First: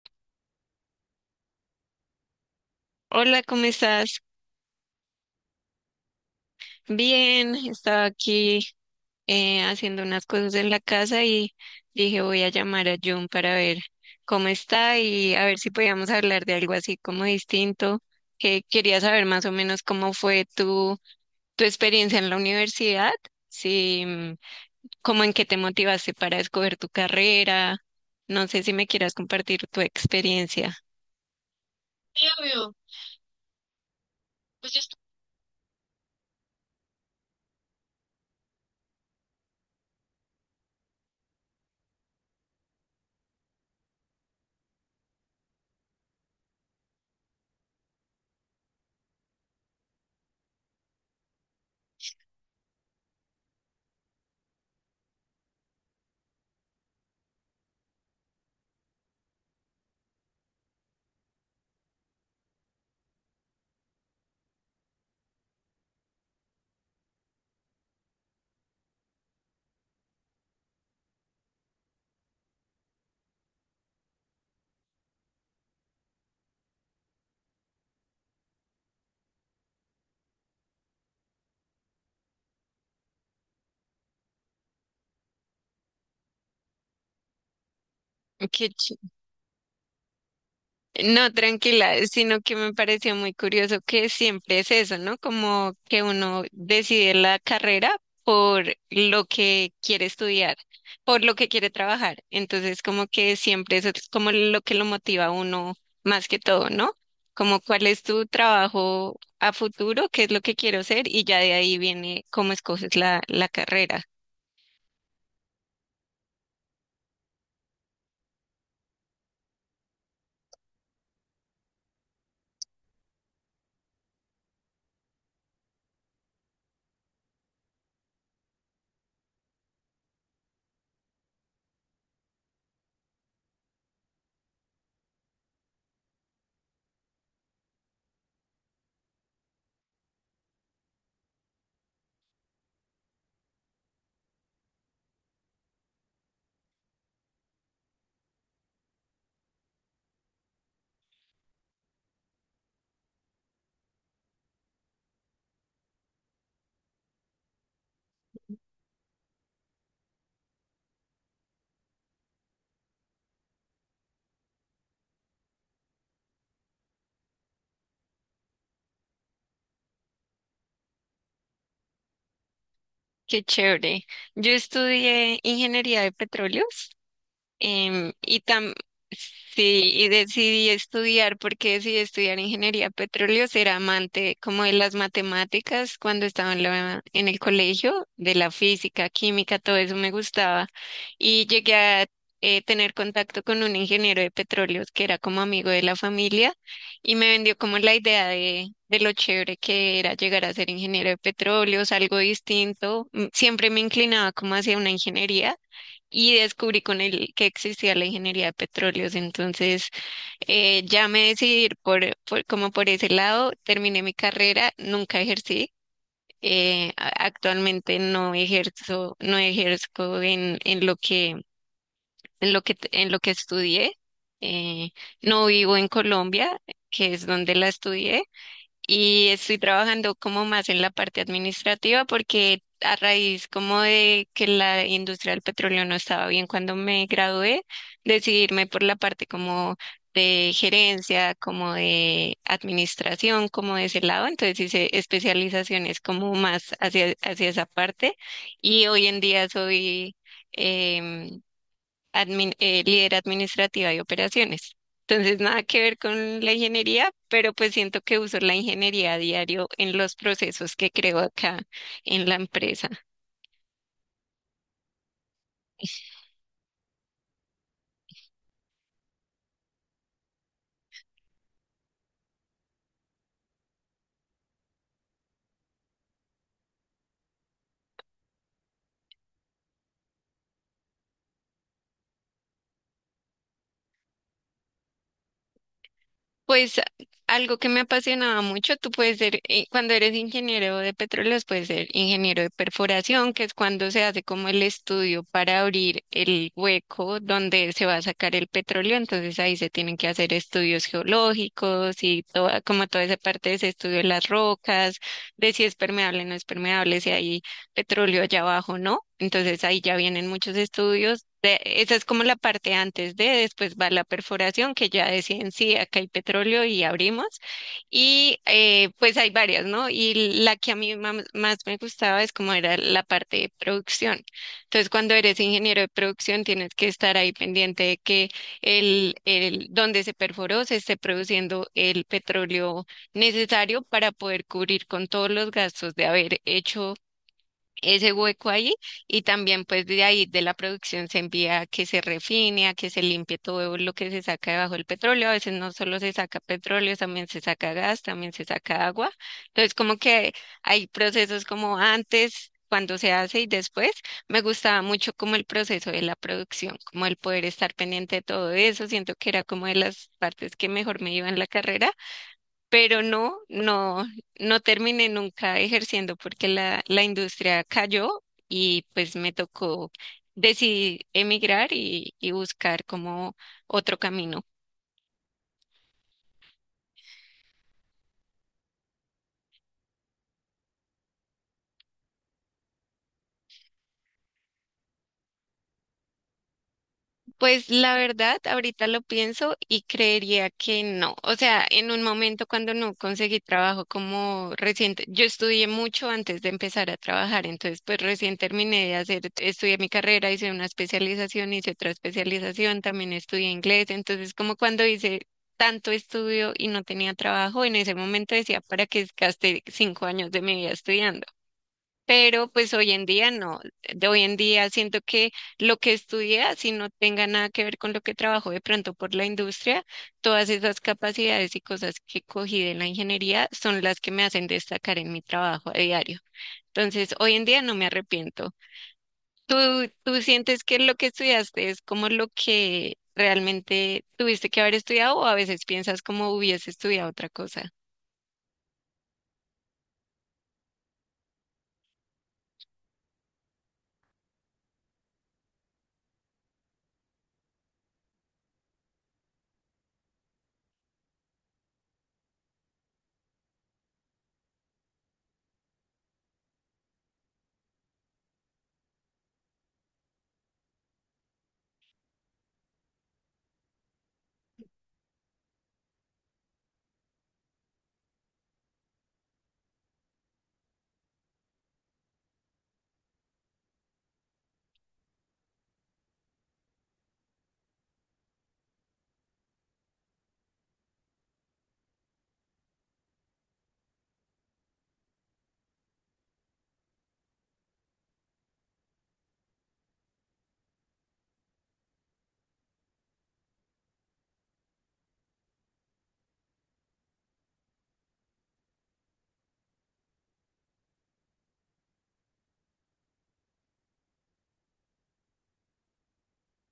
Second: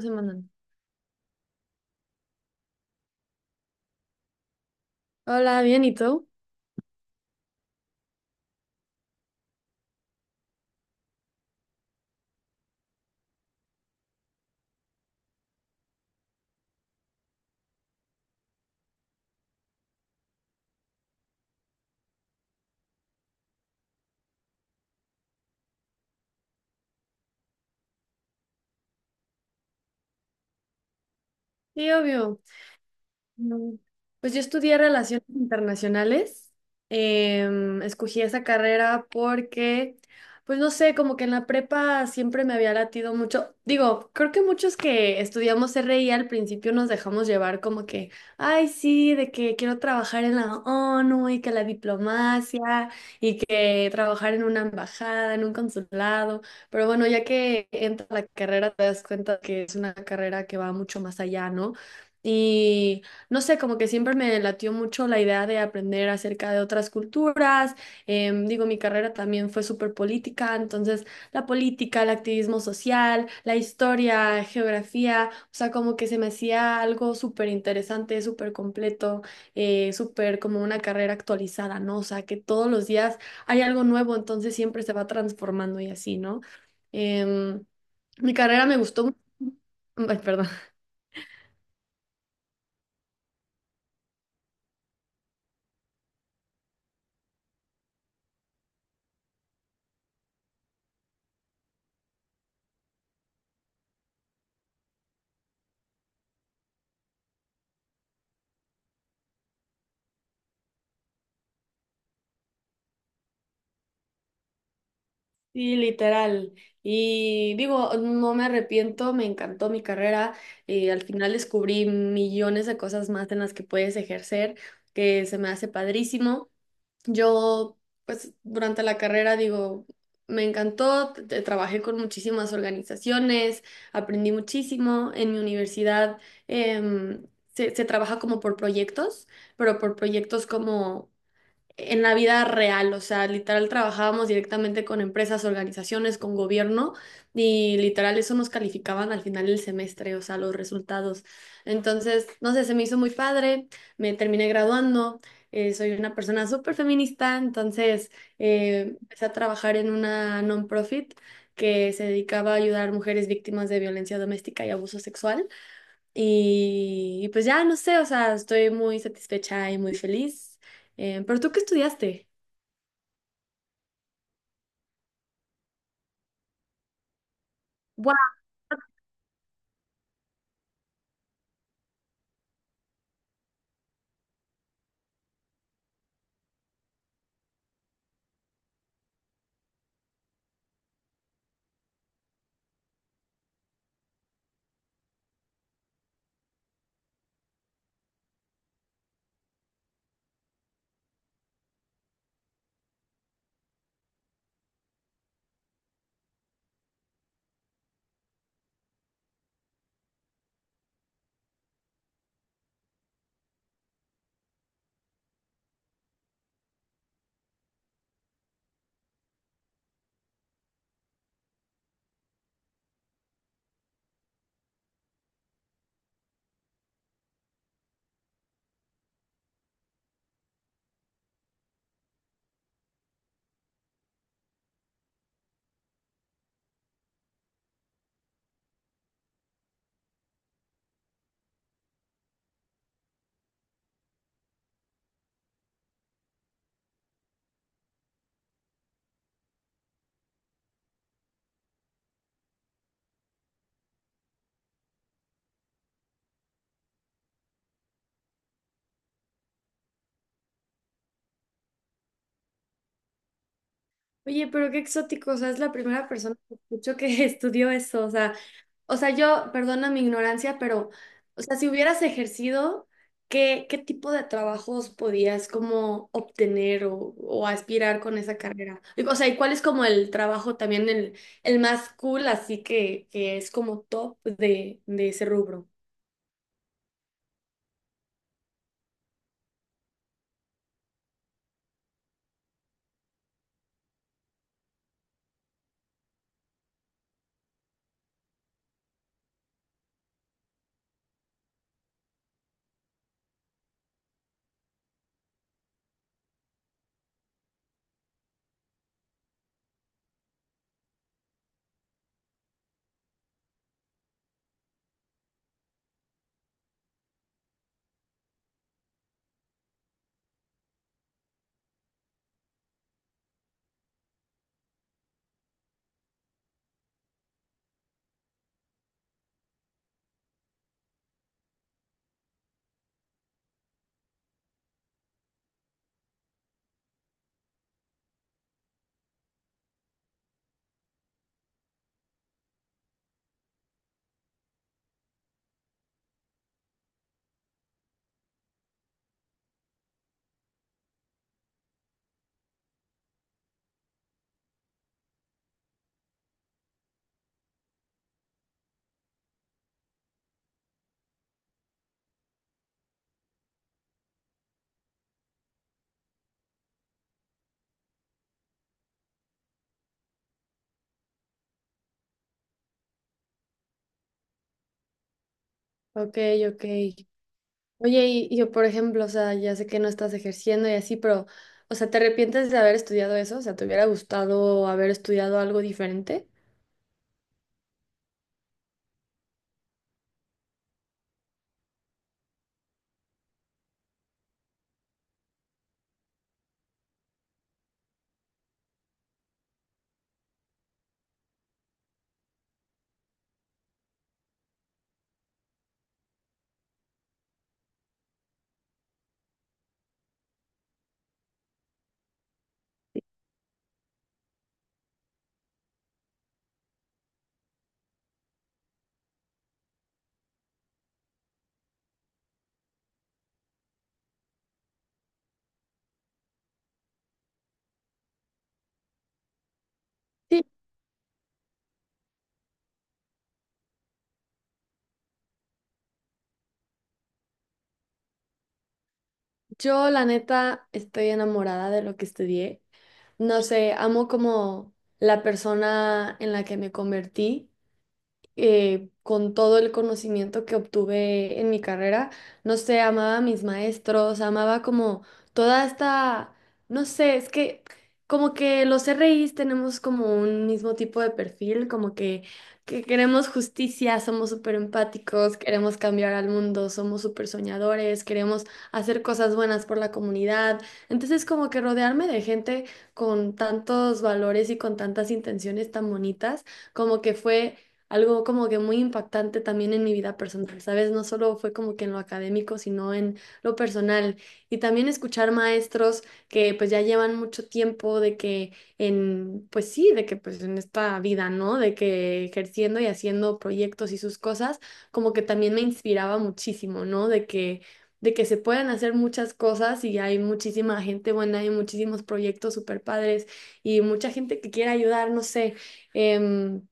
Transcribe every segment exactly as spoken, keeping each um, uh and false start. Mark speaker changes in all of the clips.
Speaker 1: Se
Speaker 2: Hola, ¿cómo estás?
Speaker 1: Hola, bien, ¿y tú?
Speaker 2: Bien, estaba aquí eh, haciendo unas cosas en la casa y dije voy a llamar a Jun para ver cómo está y a ver si podíamos hablar de algo así como distinto, que quería saber más o menos cómo fue tu, tu experiencia en la universidad, si, mm, cómo, en qué te motivaste para escoger tu carrera. No sé si me quieras compartir tu experiencia.
Speaker 1: Sí,
Speaker 2: Sí,
Speaker 1: obvio.
Speaker 2: obvio.
Speaker 1: No. Pues yo
Speaker 2: Pues
Speaker 1: estudié
Speaker 2: yo estoy.
Speaker 1: relaciones internacionales. Em, escogí esa carrera porque, pues no sé, como que en la prepa siempre me había latido mucho. Digo, creo que muchos que estudiamos R I al principio nos dejamos llevar como que, ay, sí, de que quiero trabajar en la ONU y que la diplomacia y que trabajar en una embajada, en un consulado. Pero bueno, ya que entra la carrera, te das cuenta que es una carrera que va mucho más allá, ¿no? Y no sé, como que siempre me latió mucho la idea de aprender acerca de otras culturas. Em, digo, mi carrera también fue súper política, entonces la política, el activismo social, la historia, geografía, o sea, como que se me hacía algo súper interesante, súper completo, eh, súper como una carrera actualizada, ¿no? O sea, que todos los días hay algo nuevo, entonces siempre se va transformando y así, ¿no? Em, Mi carrera
Speaker 2: Qué.
Speaker 1: me gustó. mu- Ay, perdón.
Speaker 2: No, tranquila, sino que me pareció muy curioso que siempre es eso, ¿no? Como que uno decide la carrera por lo que quiere estudiar, por lo que quiere trabajar. Entonces, como que siempre eso es como lo que lo motiva a uno más que todo, ¿no? Como cuál es tu trabajo a futuro, qué es lo que quiero ser y ya de ahí viene cómo escoges la, la carrera.
Speaker 1: Sí, literal. Y digo, no me arrepiento, me encantó mi carrera. Eh, al final descubrí millones de cosas más en las que puedes ejercer, que se me hace padrísimo. Yo, pues, durante la carrera, digo, me encantó, t- t- trabajé con muchísimas organizaciones, aprendí muchísimo. En mi universidad, em, se, se trabaja como por proyectos, pero por proyectos como en la vida real, o sea, literal trabajábamos directamente con empresas, organizaciones, con gobierno y literal eso nos calificaban al final del semestre, o sea, los resultados. Entonces, no sé, se me hizo muy padre, me terminé graduando, eh, soy una persona súper feminista, entonces eh, empecé a trabajar en una non-profit que se dedicaba a ayudar a mujeres víctimas de violencia doméstica y abuso sexual. Y, y pues ya, no sé, o sea, estoy muy satisfecha y muy feliz. Eh, ¿pero tú qué estudiaste?
Speaker 2: Qué chévere. Yo estudié ingeniería de petróleos. Em,
Speaker 1: ¡Guau!
Speaker 2: y tam sí, y decidí estudiar, porque decidí estudiar ingeniería petróleo, ser amante como de las matemáticas cuando estaba en la- en el colegio, de la física, química, todo eso me gustaba. Y llegué a eh, tener contacto con un ingeniero de petróleos que era como amigo de la familia y me vendió como la idea de, de lo chévere que era llegar a ser ingeniero de petróleos, algo distinto. Mm, Siempre me inclinaba como hacia una ingeniería y descubrí con él que existía la ingeniería de petróleos. Entonces, eh, ya me decidí ir por, por- como por ese lado, terminé mi carrera, nunca ejercí. Eh, a- actualmente no ejerzo, no ejerzo en, en lo que, en lo que, en lo que estudié. eh, no vivo en Colombia, que es donde la estudié, y estoy trabajando como más en la parte administrativa porque a raíz como de que la industria del petróleo no estaba bien cuando me gradué, decidirme por la parte como de gerencia, como de administración, como de ese lado. Entonces hice especializaciones como más hacia, hacia esa parte y hoy en día soy... em, admin- eh, líder administrativa y operaciones. Entonces, nada que ver con la ingeniería, pero pues siento que uso la ingeniería a diario en los procesos que creo acá en la empresa.
Speaker 1: Oye, pero qué exótico, o sea, es la primera persona que escucho que estudió eso, o sea, o sea, yo, perdona mi ignorancia, pero, o sea, si hubieras ejercido, ¿qué, qué tipo de trabajos podías como obtener o, o aspirar con esa carrera? Y, o sea, ¿y cuál es como el trabajo también el, el más cool, así que, que es como top de, de ese rubro?
Speaker 2: Pues algo que me apasionaba mucho, tú puedes ser, eh, cuando eres ingeniero de petróleos, puedes ser ingeniero de perforación, que es cuando se hace como el estudio para abrir el hueco donde se va a sacar el petróleo. Entonces ahí se tienen que hacer estudios geológicos y toda, como toda esa parte de ese estudio de las rocas, de si es permeable o no es permeable, si hay petróleo allá abajo, ¿no? Entonces ahí ya vienen muchos estudios. De- esa es como la parte antes de, después va la perforación, que ya deciden sí, acá hay petróleo y abrimos. Y eh, pues hay varias, ¿no? Y la que a mí mam- más me gustaba es como era la parte de producción. Entonces, cuando eres ingeniero de producción, tienes que estar ahí pendiente de que el, el donde se perforó se esté produciendo el petróleo necesario para poder cubrir con todos los gastos de haber hecho ese hueco ahí, y también pues de ahí de la producción se envía a que se refine, a que se limpie todo lo que se saca debajo del petróleo. A veces no solo se saca petróleo, también se saca gas, también se saca agua. Entonces como que hay procesos como antes, cuando se hace y después. Me gustaba mucho como el proceso de la producción, como el poder estar pendiente de todo eso. Siento que era como de las partes que mejor me iba en la carrera, pero no, no, no terminé nunca ejerciendo porque la, la industria cayó y pues me tocó decidir emigrar y, y buscar como otro camino.
Speaker 1: Ok, ok. Oye, y, y yo, por ejemplo, o sea, ya sé que no estás ejerciendo y así, pero, o sea, ¿te arrepientes de haber estudiado eso? O sea, ¿te hubiera gustado haber estudiado algo diferente?
Speaker 2: Pues la verdad, ahorita lo pienso y creería que no. O sea, en un momento cuando no conseguí trabajo como reciente, yo estudié mucho antes de empezar a trabajar, entonces pues recién terminé de hacer, estudié mi carrera, hice una especialización, hice otra especialización, también estudié inglés. Entonces, como cuando hice tanto estudio y no tenía trabajo, en ese momento decía: ¿para qué gasté cinco años de mi vida estudiando? Pero pues hoy en día no, de hoy en día siento que lo que estudié, así no tenga nada que ver con lo que trabajo de pronto por la industria, todas esas capacidades y cosas que cogí de la ingeniería son las que me hacen destacar en mi trabajo a diario. Entonces, hoy en día no me arrepiento. ¿Tú, tú
Speaker 1: Sí,
Speaker 2: sientes que lo que estudiaste es como lo que realmente tuviste que haber estudiado, o a veces piensas como hubiese estudiado otra cosa?
Speaker 1: yo la neta estoy enamorada de lo que estudié. No sé, amo como la persona en la que me convertí. Eh, con todo el conocimiento que obtuve en mi carrera, no sé, amaba a mis maestros, amaba como toda esta, no sé, es que como que los R Is tenemos como un mismo tipo de perfil, como que, que queremos justicia, somos súper empáticos, queremos cambiar al mundo, somos súper soñadores, queremos hacer cosas buenas por la comunidad. Entonces como que rodearme de gente con tantos valores y con tantas intenciones tan bonitas, como que fue algo como que muy impactante también en mi vida personal, ¿sabes? No solo fue como que en lo académico, sino en lo personal. Y también escuchar maestros que pues ya llevan mucho tiempo de que en, pues sí, de que pues en esta vida, ¿no? De que ejerciendo y haciendo proyectos y sus cosas, como que también me inspiraba muchísimo, ¿no? De que... de que se pueden hacer muchas cosas y hay muchísima gente buena, hay muchísimos proyectos super padres y mucha gente que quiere ayudar, no sé. em,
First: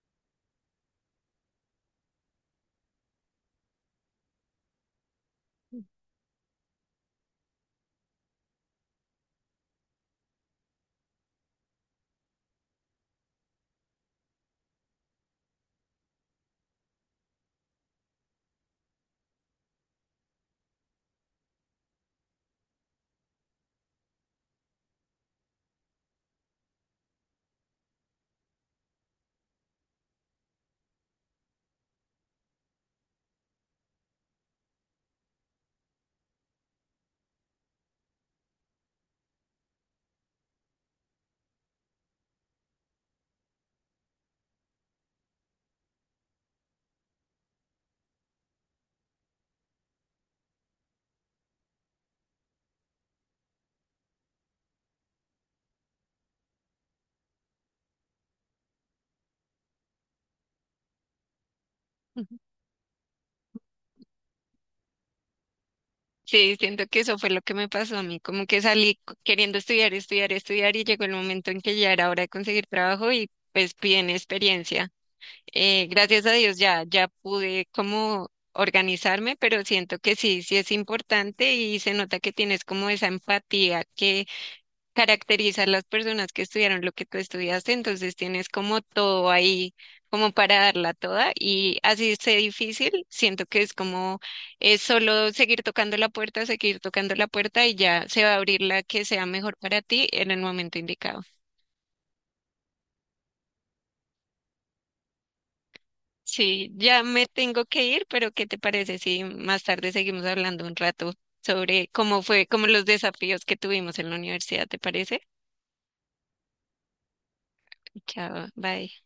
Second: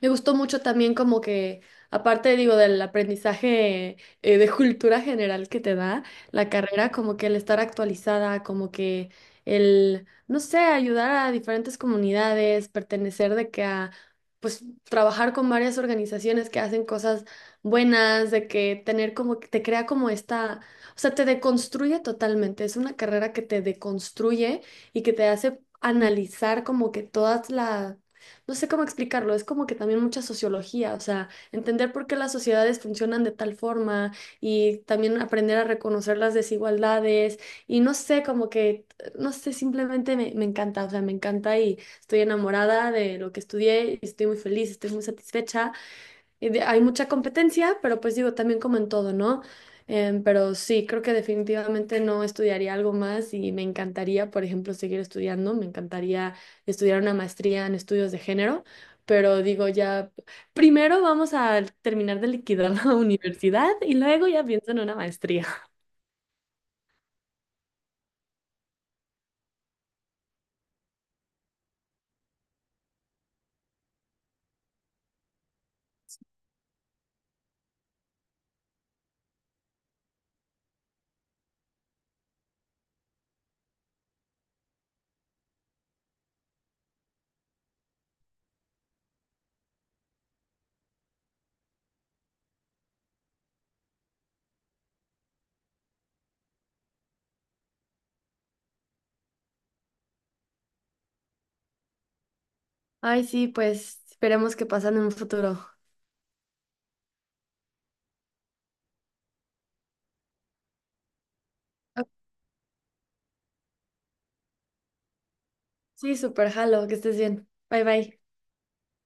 Speaker 1: Me gustó mucho también como que, aparte digo, del aprendizaje eh, de cultura general que te da la carrera, como que el estar actualizada, como que el, no sé, ayudar a diferentes comunidades, pertenecer de que a, pues, trabajar con varias organizaciones que hacen cosas buenas, de que tener como, que te crea como esta, o sea, te deconstruye totalmente. Es una carrera que te deconstruye y que te hace analizar como que todas las no sé cómo explicarlo, es como que también mucha sociología, o sea, entender por qué las sociedades funcionan de tal forma y también aprender a reconocer las desigualdades y no sé, como que, no sé, simplemente me, me encanta, o sea, me encanta y estoy enamorada de lo que estudié y estoy muy feliz, estoy muy satisfecha. Y de- hay mucha competencia, pero pues digo, también como en todo, ¿no? Em, pero sí, creo que definitivamente no estudiaría algo más y me encantaría, por ejemplo, seguir estudiando, me encantaría estudiar una maestría en estudios de género, pero digo, ya primero vamos a terminar de liquidar la universidad y luego ya pienso en una maestría.
Speaker 2: Sí, siento que eso fue lo que me pasó a mí, como que salí c- queriendo estudiar, estudiar, estudiar y llegó el momento en que ya era hora de conseguir trabajo y pues piden experiencia. Eh, gracias a Dios ya, ya pude como organizarme, pero siento que sí, sí es importante y se nota que tienes como esa empatía caracterizar las personas que estudiaron lo que tú estudiaste, entonces tienes como todo ahí, como para darla toda, y así sea difícil, siento que es como es solo seguir tocando la puerta, seguir tocando la puerta y ya se va a abrir la que sea mejor para ti en el momento indicado.
Speaker 1: Ay, sí, pues esperemos que pasen en un futuro.
Speaker 2: Sí, ya me tengo que ir, pero ¿qué te parece si más tarde seguimos hablando un rato sobre
Speaker 1: Ah,
Speaker 2: cómo fue, como los desafíos que tuvimos en la universidad? ¿Te parece?
Speaker 1: sí, súper jalo, que estés bien. Bye bye.
Speaker 2: Chao, bye.